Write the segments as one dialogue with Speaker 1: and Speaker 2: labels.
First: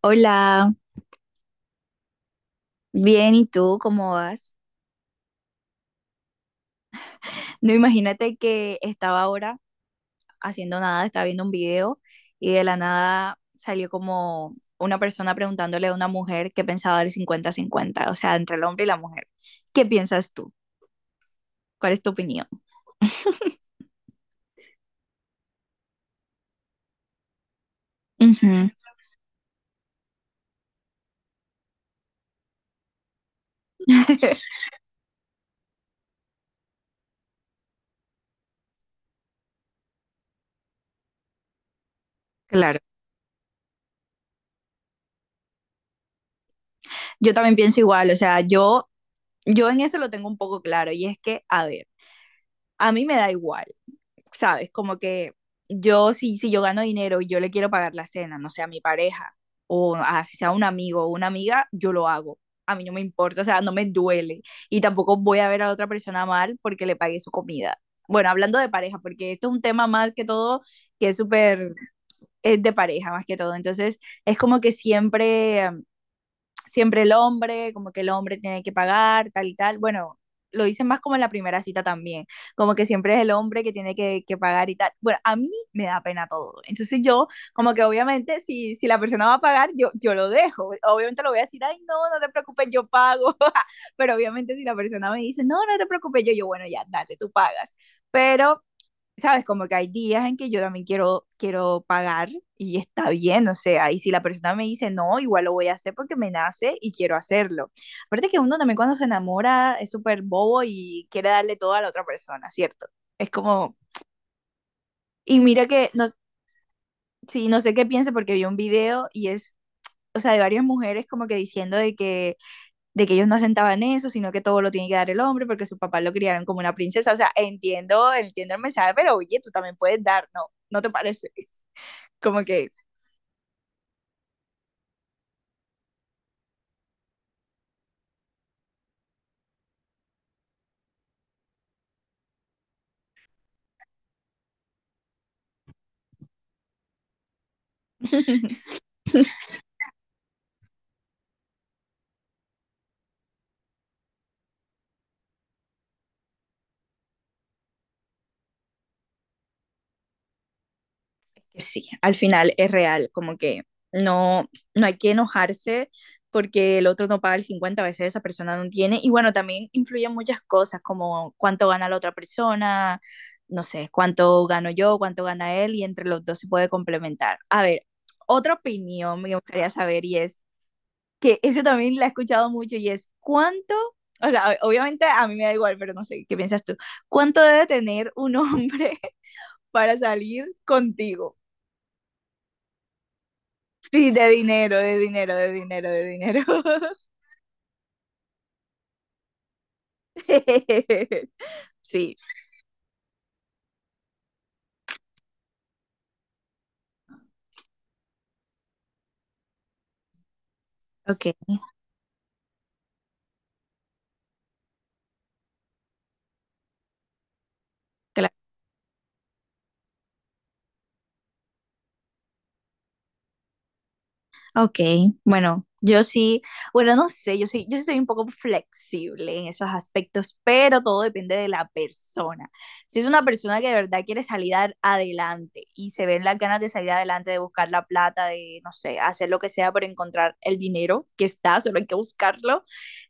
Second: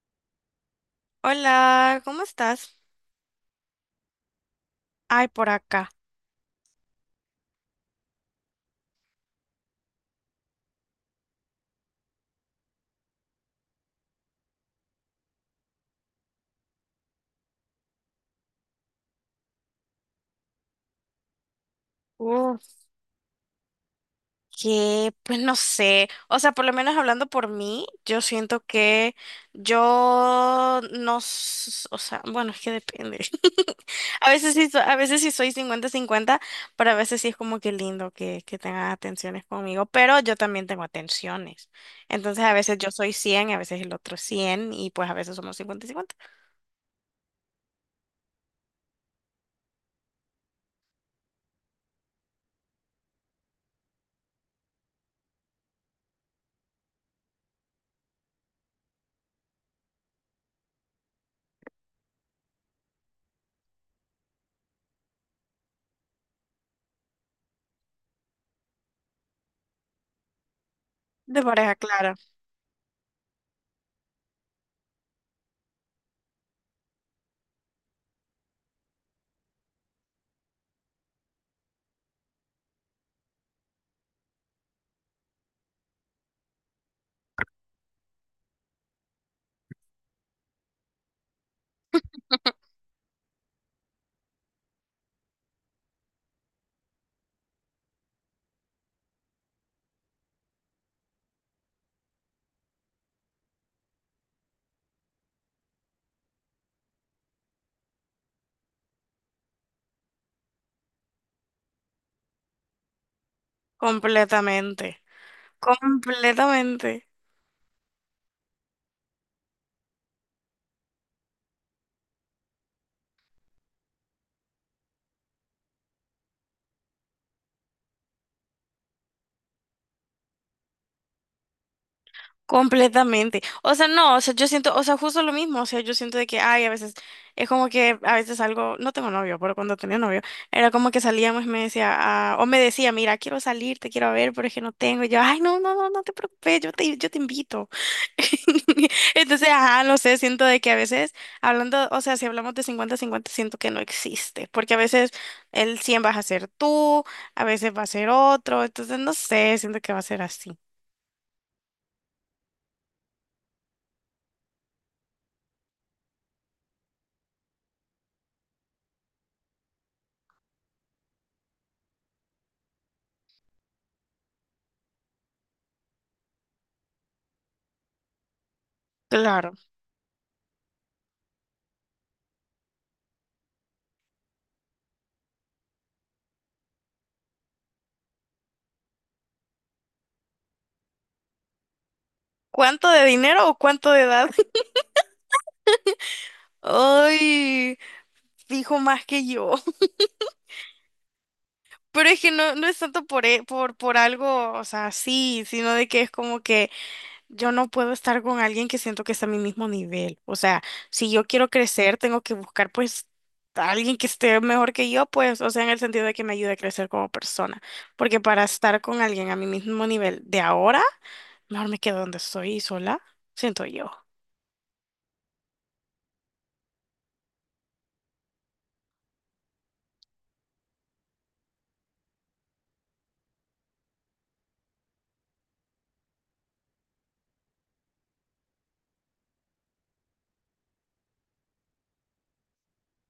Speaker 1: Hola,
Speaker 2: Hola, ¿cómo estás?
Speaker 1: bien, ¿y tú cómo vas?
Speaker 2: Ay, por acá.
Speaker 1: No, imagínate que estaba ahora haciendo nada, estaba viendo un video y de la nada salió como una persona preguntándole a una mujer qué pensaba del 50-50, o sea, entre el hombre y la mujer. ¿Qué piensas tú? ¿Cuál es tu opinión?
Speaker 2: Uf, que pues no sé, o sea, por lo menos hablando por mí, yo siento
Speaker 1: Ujú.
Speaker 2: que yo no, o sea, bueno, es que depende. A veces sí, a veces sí soy cincuenta-cincuenta, pero a veces sí es como que lindo que tengan atenciones conmigo, pero yo también tengo atenciones. Entonces a veces
Speaker 1: Claro,
Speaker 2: yo soy 100, a veces el otro es 100 y pues a veces somos 50 cincuenta.
Speaker 1: yo también pienso igual, o sea, yo en eso lo tengo un poco claro y es que, a ver, a mí me da igual. ¿Sabes? Como que yo, si yo gano dinero y yo le quiero pagar la cena, no sé, a mi pareja, o a, si sea un amigo o una amiga, yo lo hago. A mí no me importa, o sea, no me duele. Y tampoco voy a ver a otra persona mal porque le pagué su comida. Bueno, hablando de pareja, porque esto es un tema más que todo que es
Speaker 2: De
Speaker 1: súper,
Speaker 2: pareja, claro,
Speaker 1: es de pareja más que todo. Entonces, es como que siempre el hombre, como que el hombre tiene que pagar, tal y tal. Bueno, lo dicen más como en la primera cita también, como que siempre es el hombre que tiene que, pagar y tal. Bueno, a mí me da pena todo. Entonces yo, como que obviamente si, la persona va a pagar, yo lo dejo. Obviamente lo voy a decir, ay, no, no te preocupes, yo pago. Pero obviamente si la persona me dice, no, no te preocupes, yo, bueno, ya, dale, tú pagas. Pero sabes, como que hay días en que yo también quiero, quiero pagar y está bien, o sea, y si la persona me dice no, igual lo voy a hacer porque me nace y quiero hacerlo. Aparte que uno también cuando se enamora es súper bobo y quiere darle todo a la otra persona, ¿cierto? Es como,
Speaker 2: completamente,
Speaker 1: y mira que, no,
Speaker 2: completamente.
Speaker 1: sí, no sé qué piense porque vi un video y es, o sea, de varias mujeres como que diciendo de que ellos no asentaban eso, sino que todo lo tiene que dar el hombre porque su papá lo criaron como una princesa, o sea, entiendo, entiendo el mensaje, pero oye, tú también puedes dar, ¿no? ¿No te parece? Como que
Speaker 2: Completamente. O sea, no, o sea, yo siento, o sea, justo lo mismo, o sea, yo siento de que, ay, a veces, es como que a veces algo, no tengo novio, pero cuando tenía novio, era como que salíamos y me decía, ah, o me decía, mira, quiero salir, te quiero ver, pero es que no tengo, y yo, ay, no, no, no, no te preocupes, yo te invito. Entonces, ajá, no sé, siento de que a veces, hablando, o sea, si hablamos de cincuenta cincuenta siento que no existe, porque a veces el 100 vas a ser tú, a veces va a ser otro, entonces, no sé, siento que va a ser así.
Speaker 1: sí, al final es real, como que no, no hay que enojarse porque el otro no paga el 50 a veces esa persona no tiene. Y bueno, también influyen muchas cosas, como cuánto gana la otra persona, no sé, cuánto gano yo, cuánto gana él, y entre los dos se puede complementar. A ver, otra opinión me
Speaker 2: Claro.
Speaker 1: gustaría saber y es que eso también la he escuchado mucho y es cuánto, o sea, obviamente a mí me da igual, pero no sé, ¿qué piensas tú? ¿Cuánto debe tener un hombre para salir contigo?
Speaker 2: ¿Cuánto de dinero o cuánto de
Speaker 1: Sí, de
Speaker 2: edad?
Speaker 1: dinero, de dinero, de dinero, de dinero.
Speaker 2: Ay, dijo más que yo. Pero
Speaker 1: Sí.
Speaker 2: es que no, no es tanto por algo, o sea, sí, sino de que es como que yo no puedo estar con alguien que siento que está a mi mismo nivel. O sea, si yo
Speaker 1: Ok,
Speaker 2: quiero crecer, tengo que buscar pues a alguien que esté mejor que yo, pues, o sea, en el sentido de que me ayude a crecer como persona. Porque
Speaker 1: claro.
Speaker 2: para estar con alguien a mi mismo nivel de ahora, mejor me quedo donde estoy sola, siento yo.
Speaker 1: Ok, bueno, yo sí, bueno, no sé, yo sí, yo sí soy un poco flexible en esos aspectos, pero todo depende de la persona. Si es una persona que de verdad quiere salir adelante y se ven las ganas de salir adelante, de buscar la plata, de, no sé, hacer lo que sea por encontrar el dinero que está, solo hay que buscarlo,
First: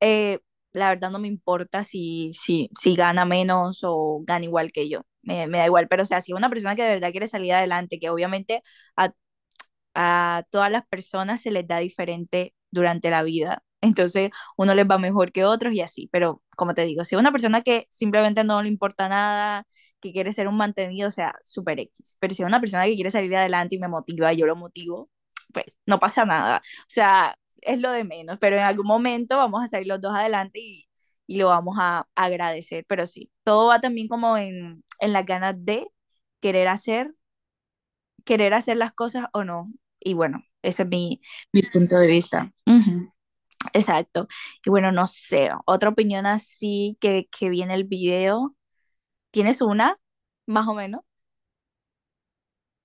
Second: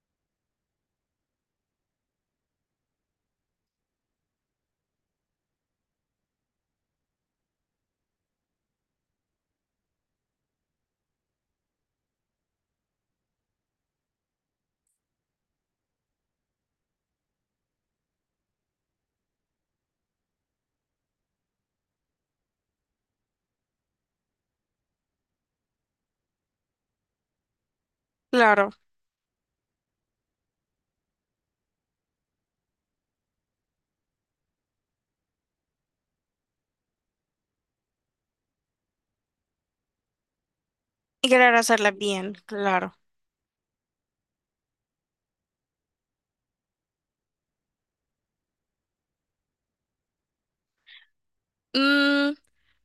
Speaker 1: eh, la verdad no me importa si, si gana menos o gana igual que yo. Me da igual, pero o sea, si es una persona que de verdad quiere salir adelante, que obviamente a a todas las personas se les da diferente durante la vida. Entonces, uno les va mejor que otros y así. Pero, como te digo, si es una persona que simplemente no le importa nada, que quiere ser un mantenido, o sea, super X. Pero si es una persona que quiere salir adelante y me motiva, yo lo motivo, pues no pasa nada. O sea, es lo de menos. Pero en
Speaker 2: Claro.
Speaker 1: algún momento vamos a salir los dos adelante y lo vamos a agradecer. Pero sí, todo va también como en, las ganas de querer hacer querer hacer las cosas o no. Y bueno, ese es mi,
Speaker 2: Y querer
Speaker 1: mi
Speaker 2: hacerla
Speaker 1: punto de
Speaker 2: bien,
Speaker 1: vista.
Speaker 2: claro.
Speaker 1: Ujú, exacto. Y bueno, no sé, otra opinión así que vi en el video. ¿Tienes una? Más o menos.
Speaker 2: Mm,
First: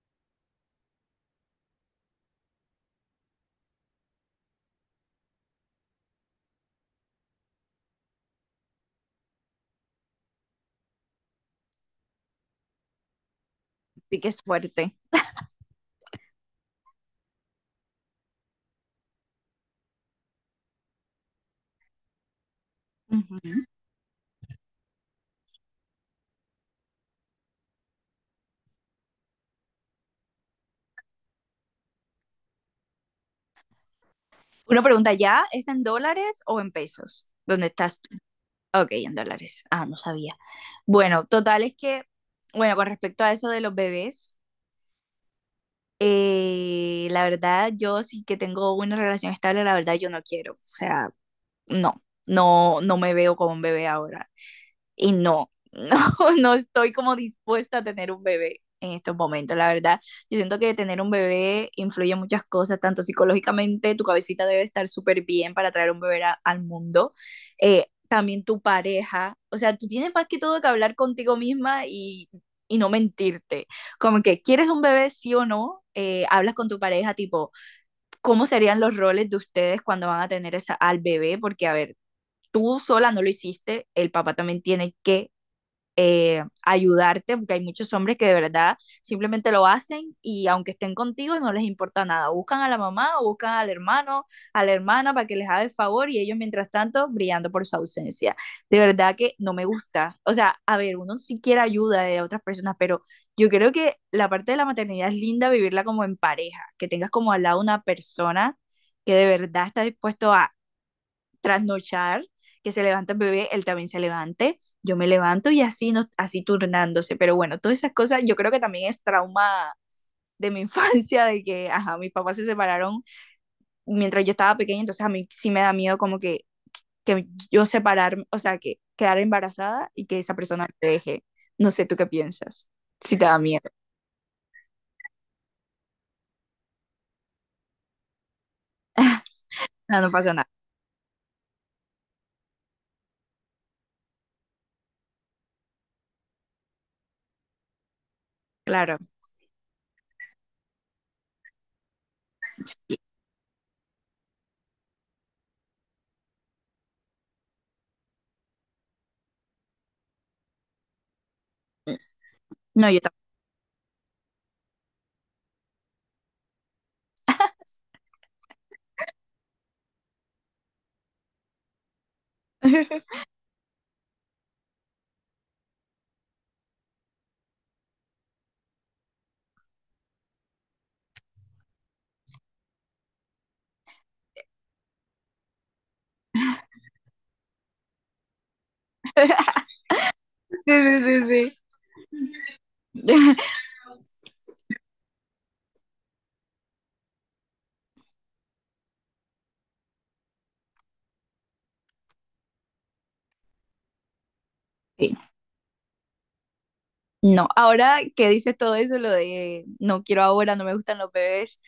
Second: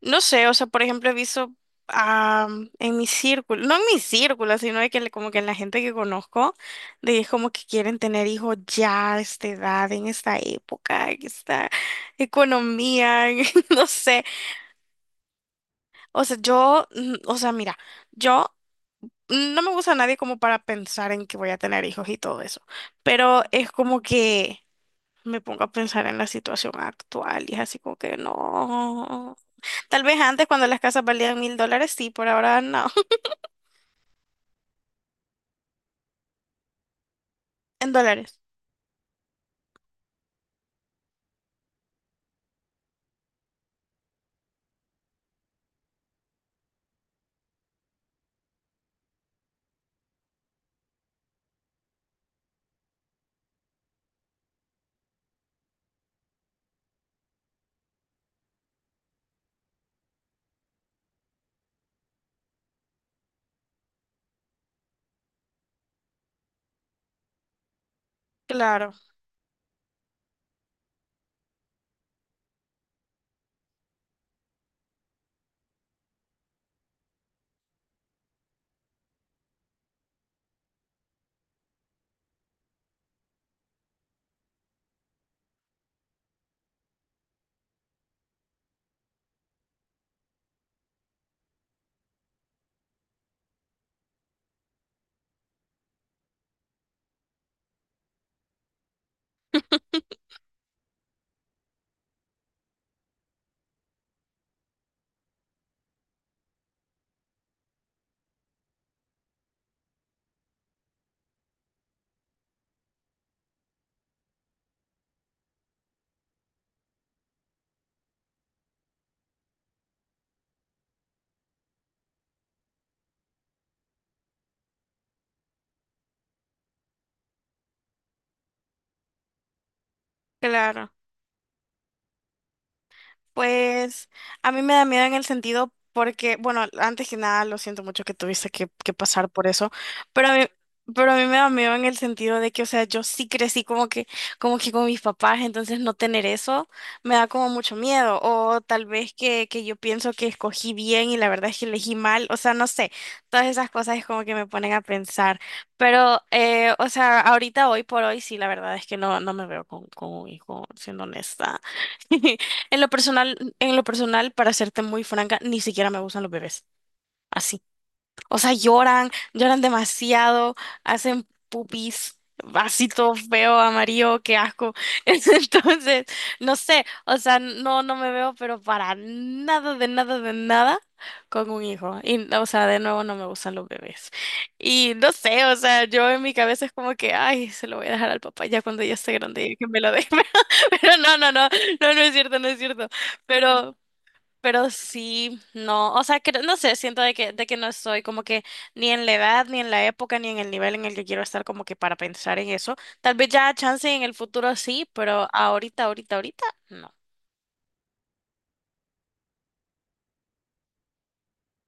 Speaker 2: no sé, o sea, por ejemplo, he visto ah, en mi círculo, no en mi círculo, sino de que como que en la gente que conozco, de que es como que quieren tener hijos ya a esta edad, en esta época, en esta economía, en- no
Speaker 1: Sí
Speaker 2: sé.
Speaker 1: que es fuerte.
Speaker 2: O sea, yo, mm, o sea, mira, yo no me gusta a nadie como para pensar en que voy a tener hijos y todo eso, pero
Speaker 1: Ujú.
Speaker 2: es como que me pongo a pensar en la situación actual y es así como que no. Tal vez antes cuando las casas valían $1,000, sí, por ahora no.
Speaker 1: Una pregunta ya, ¿es en dólares o en pesos? ¿Dónde
Speaker 2: En
Speaker 1: estás tú?
Speaker 2: dólares.
Speaker 1: Ok, en dólares. Ah, no sabía. Bueno, total es que, bueno, con respecto a eso de los bebés, la verdad, yo sí que tengo una relación estable, la verdad, yo no quiero. O sea, no, no, no me veo como un bebé ahora. Y no, no, no estoy como dispuesta a tener un bebé en estos momentos, la verdad. Yo siento que tener un bebé influye en muchas cosas, tanto psicológicamente, tu cabecita debe estar súper bien para traer un bebé al mundo, también tu
Speaker 2: Claro,
Speaker 1: pareja, o sea, tú tienes más que todo que hablar contigo misma y no mentirte, como que quieres un bebé sí o no, hablas con tu pareja tipo, ¿cómo serían los roles de ustedes cuando van a tener al bebé? Porque, a ver, tú sola no lo hiciste, el papá también tiene que ayudarte, porque hay muchos hombres que de verdad simplemente lo hacen y aunque estén contigo no les importa nada, buscan a la mamá o buscan al hermano, a la hermana para que les haga el favor y ellos mientras tanto brillando por su ausencia. De verdad que no me gusta. O sea, a ver, uno sí quiere ayuda de otras personas, pero yo creo que la parte de la maternidad es linda vivirla como en pareja, que tengas como al lado una persona que de verdad está dispuesto a trasnochar, que se levanta el bebé, él también se levante, yo me levanto y así, nos, así turnándose. Pero bueno, todas esas cosas yo creo que también es trauma de mi infancia, de que, ajá, mis papás se separaron mientras yo estaba pequeña, entonces a mí sí me da miedo como que yo separarme, o sea, que quedar embarazada y que esa persona te
Speaker 2: claro.
Speaker 1: deje. No sé tú qué piensas, si te da miedo.
Speaker 2: Pues a mí me da miedo en el sentido porque, bueno, antes que nada, lo siento mucho que tuviste que pasar por eso,
Speaker 1: No, no
Speaker 2: pero
Speaker 1: pasa
Speaker 2: a mí,
Speaker 1: nada,
Speaker 2: pero a mí me da miedo en el sentido de que, o sea, yo sí crecí como que con mis papás, entonces no tener eso me da como mucho miedo, o tal
Speaker 1: claro.
Speaker 2: vez que yo pienso que escogí bien y la verdad es que elegí mal, o sea, no sé, todas esas cosas es como que me ponen a pensar, pero, o sea, ahorita, hoy por hoy, sí, la verdad es que no, no me veo con un hijo, siendo honesta.
Speaker 1: No, yo tampoco.
Speaker 2: En lo personal, para serte muy franca, ni siquiera me gustan los bebés. Así. O sea, lloran, lloran demasiado, hacen pupis, así todo feo, amarillo, qué asco. Entonces, no sé, o sea, no, no me veo, pero para nada, de nada, de nada con un hijo. Y, o sea, de nuevo no me gustan los bebés. Y no sé, o sea, yo en mi cabeza es como que, ay, se lo voy a dejar al papá ya cuando ya esté grande, ya que me lo deje.
Speaker 1: Sí,
Speaker 2: Pero no,
Speaker 1: sí,
Speaker 2: no, no,
Speaker 1: sí,
Speaker 2: no, no es cierto, no es cierto.
Speaker 1: sí.
Speaker 2: Pero, pero sí, no, o sea, que, no sé, siento de que no estoy como que ni en la edad, ni en la época, ni en el nivel en el que quiero estar como que para pensar en eso. Tal vez ya chance en el futuro sí,
Speaker 1: Sí.
Speaker 2: pero ahorita, ahorita, ahorita, no.
Speaker 1: No, ahora que dices todo eso, lo de no quiero ahora, no me gustan los bebés,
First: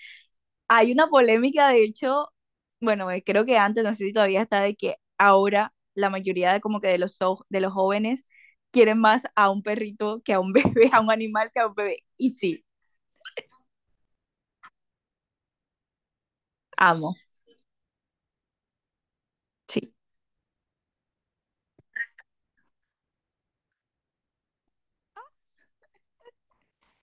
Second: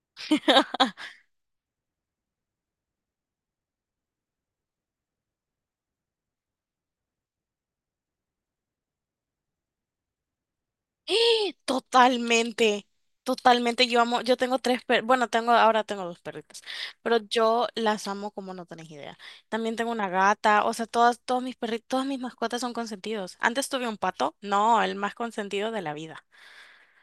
Speaker 1: hay una polémica, de hecho, bueno, creo que antes, no sé si todavía está, de que ahora la mayoría de como que de los, de los jóvenes quieren más a un perrito que a un bebé, a un animal
Speaker 2: ¡Eh!
Speaker 1: que a un bebé. Y sí,
Speaker 2: Totalmente, totalmente. Yo amo, yo tengo tres perros, bueno, tengo, ahora tengo dos perritas,
Speaker 1: amo.
Speaker 2: pero yo las amo como no tenés idea. También
Speaker 1: Sí.
Speaker 2: tengo una gata, o sea, todas, todos mis perritos, todas mis mascotas son consentidos. Antes tuve un pato, no, el más consentido de la vida.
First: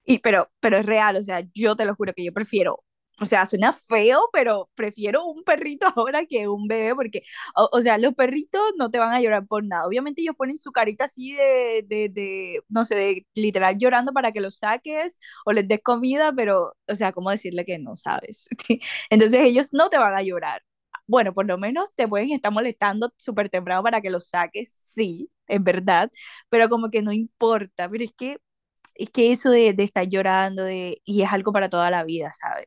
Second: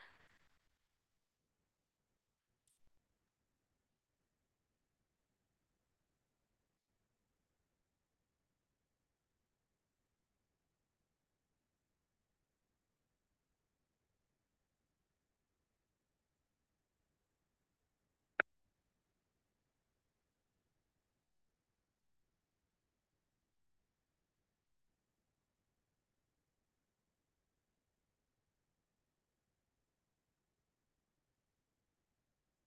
Speaker 1: Y, pero es real, o sea, yo te lo juro que yo prefiero, o sea, suena feo, pero prefiero un perrito ahora que un bebé, porque, o sea, los perritos no te van a llorar por nada. Obviamente ellos ponen su carita así de, de, no sé, de literal llorando para que los saques o les des comida, pero, o sea, ¿cómo decirle que no sabes? Entonces ellos no te van a llorar. Bueno, por lo menos te pueden estar molestando súper temprano para que los saques, sí, es verdad, pero como que no importa, pero es que eso de, estar llorando de, y es algo para toda la vida, ¿sabes?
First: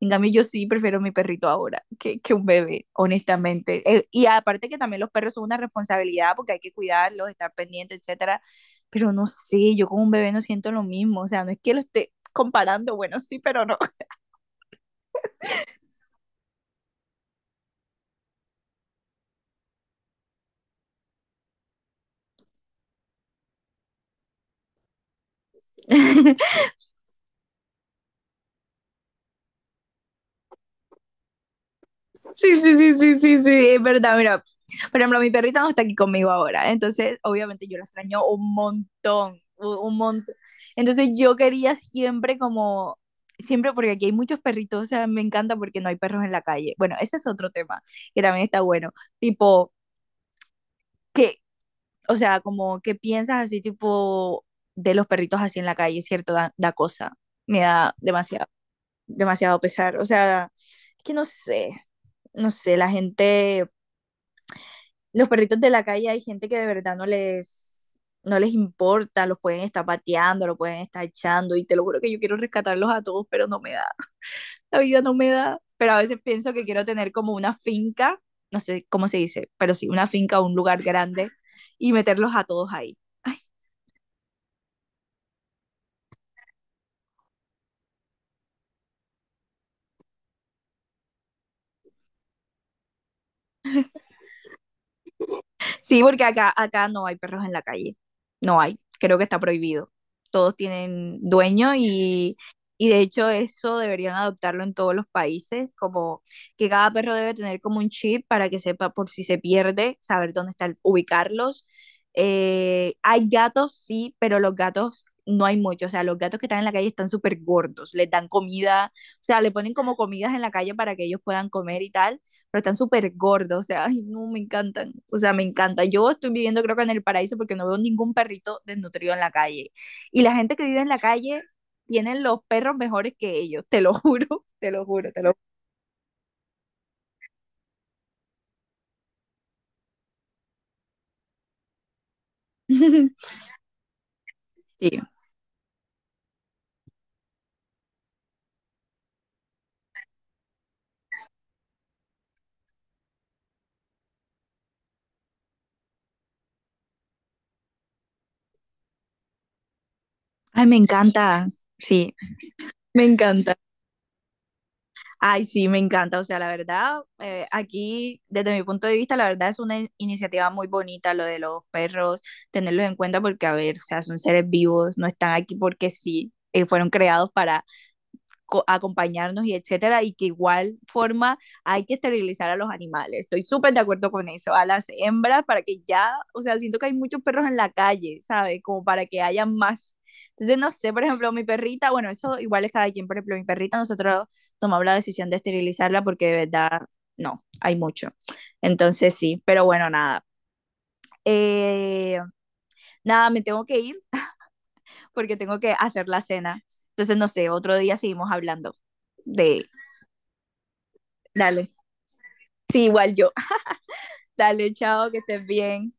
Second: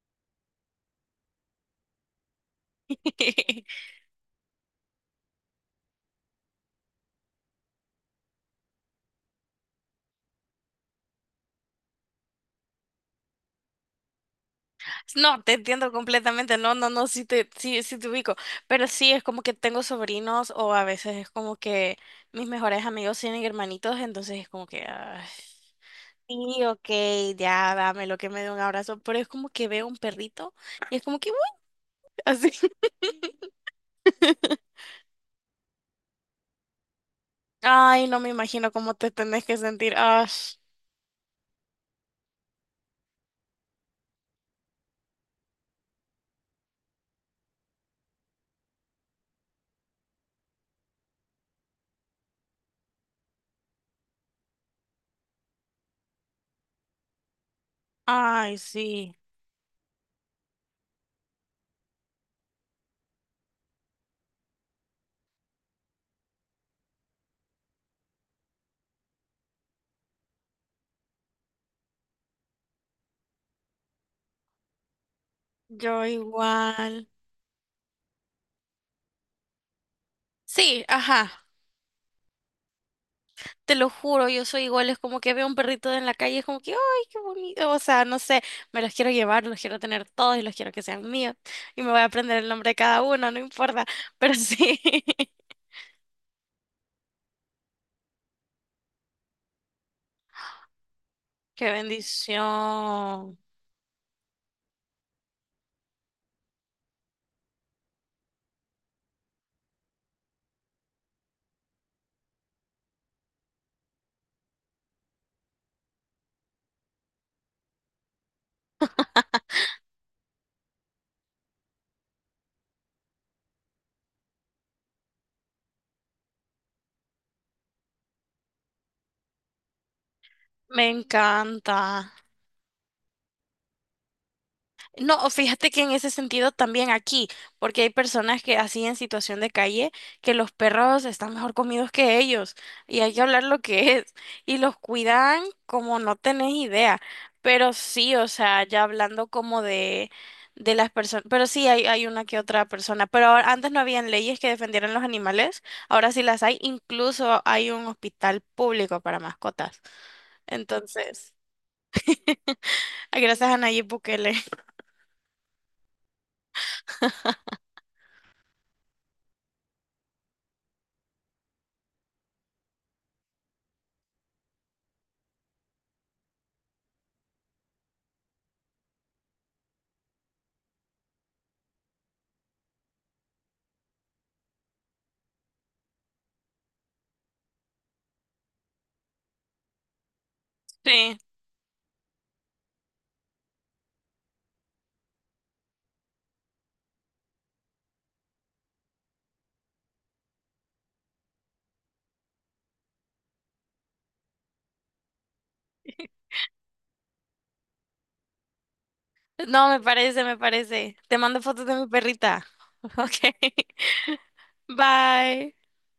Speaker 1: En cambio, yo sí prefiero mi perrito ahora que un bebé, honestamente. Y aparte que también los perros son una responsabilidad porque hay que cuidarlos, estar pendiente, etcétera. Pero no sé, yo con un bebé no siento lo mismo, o sea, no es que lo esté comparando, bueno, sí, pero no.
Speaker 2: No, te entiendo completamente, no, no, no, sí, sí te ubico, pero sí, es como que tengo sobrinos o a veces es como que mis mejores amigos tienen hermanitos, entonces es como que, ay, sí, ok, ya, dame lo que me dé un abrazo, pero es como que veo un perrito y es como que, "Uy", así,
Speaker 1: Sí, sí, sí, sí, sí, sí, es verdad, mira. Por ejemplo, mi perrita no está aquí conmigo ahora, entonces obviamente yo la
Speaker 2: ay, no
Speaker 1: extraño
Speaker 2: me
Speaker 1: un
Speaker 2: imagino cómo te
Speaker 1: montón,
Speaker 2: tenés que sentir,
Speaker 1: un
Speaker 2: ay,
Speaker 1: montón. Entonces yo quería siempre como, siempre porque aquí hay muchos perritos, o sea, me encanta porque no hay perros en la calle. Bueno, ese es otro tema que también está bueno, tipo, que, o sea, como que piensas así tipo de los perritos así en la calle, ¿cierto? da, cosa, me da demasiado,
Speaker 2: ay, sí,
Speaker 1: demasiado pesar, o sea, es que no sé, no sé, la gente los perritos de la calle hay gente que de verdad no les importa, los pueden estar pateando, los pueden estar echando y te lo juro que yo quiero rescatarlos a todos, pero no me da, la vida no me da. Pero a
Speaker 2: yo
Speaker 1: veces pienso que quiero
Speaker 2: igual,
Speaker 1: tener como una finca, no sé cómo se dice, pero sí, una finca o un lugar
Speaker 2: sí,
Speaker 1: grande
Speaker 2: ajá.
Speaker 1: y meterlos a todos ahí. Ay,
Speaker 2: Te lo juro, yo soy igual, es como que veo un perrito en la calle, es como que, ¡ay, qué bonito! O sea, no sé, me los quiero llevar, los quiero tener todos y los quiero que sean míos. Y me voy a aprender el nombre de cada uno, no importa. Pero sí,
Speaker 1: sí, porque acá no hay perros en la calle. No hay. Creo que está prohibido. Todos tienen
Speaker 2: qué
Speaker 1: dueño y de hecho
Speaker 2: bendición.
Speaker 1: eso deberían adoptarlo en todos los países, como que cada perro debe tener como un chip para que sepa por si se pierde, saber dónde están, ubicarlos. Hay gatos, sí, pero los gatos no hay mucho. O sea, los gatos que están en la calle están súper gordos, les dan comida, o sea, le ponen como comidas en la calle para que ellos puedan comer y tal pero están súper gordos, o sea, ay, no, me encantan, o sea, me encanta. Yo estoy viviendo creo que en el paraíso porque no veo ningún perrito desnutrido en la calle. Y la gente que vive
Speaker 2: Me
Speaker 1: en la calle
Speaker 2: encanta.
Speaker 1: tienen los perros mejores que ellos, te lo juro, te lo juro, te lo
Speaker 2: No,
Speaker 1: juro.
Speaker 2: fíjate que en ese sentido también aquí, porque hay personas que así en situación de calle, que los perros están mejor comidos que ellos y hay que hablar lo que es y los
Speaker 1: Sí,
Speaker 2: cuidan como no tenés idea, pero sí, o sea, ya hablando de las personas, pero sí hay una que otra persona, pero ahora- antes no habían leyes que defendieran los animales, ahora sí las hay, incluso hay un hospital público para mascotas,
Speaker 1: ay, me
Speaker 2: entonces,
Speaker 1: encanta, sí, me
Speaker 2: gracias
Speaker 1: encanta.
Speaker 2: a Nayib Bukele.
Speaker 1: Ay, sí, me encanta, o sea, la verdad, aquí, desde mi punto de vista, la verdad es una iniciativa muy bonita lo de los perros, tenerlos en cuenta porque, a ver, o sea, son seres vivos, no están aquí porque sí, fueron creados para acompañarnos y etcétera, y que igual forma hay que esterilizar a los animales. Estoy súper de acuerdo con eso, a las hembras para que ya, o sea, siento que hay muchos perros en la calle, ¿sabes? Como para que haya más. Entonces, no sé, por
Speaker 2: Sí.
Speaker 1: ejemplo, mi perrita, bueno, eso igual es cada quien, por ejemplo, mi perrita, nosotros tomamos la decisión de esterilizarla porque de verdad, no, hay mucho. Entonces, sí, pero bueno, nada. Eh, nada, me tengo que ir porque tengo que hacer la cena. Entonces, no sé, otro día seguimos hablando de...
Speaker 2: No, me parece, me parece. Te mando fotos
Speaker 1: Dale.
Speaker 2: de mi perrita.
Speaker 1: Sí, igual yo.
Speaker 2: Ok.
Speaker 1: Dale, chao, que estés
Speaker 2: Bye.
Speaker 1: bien.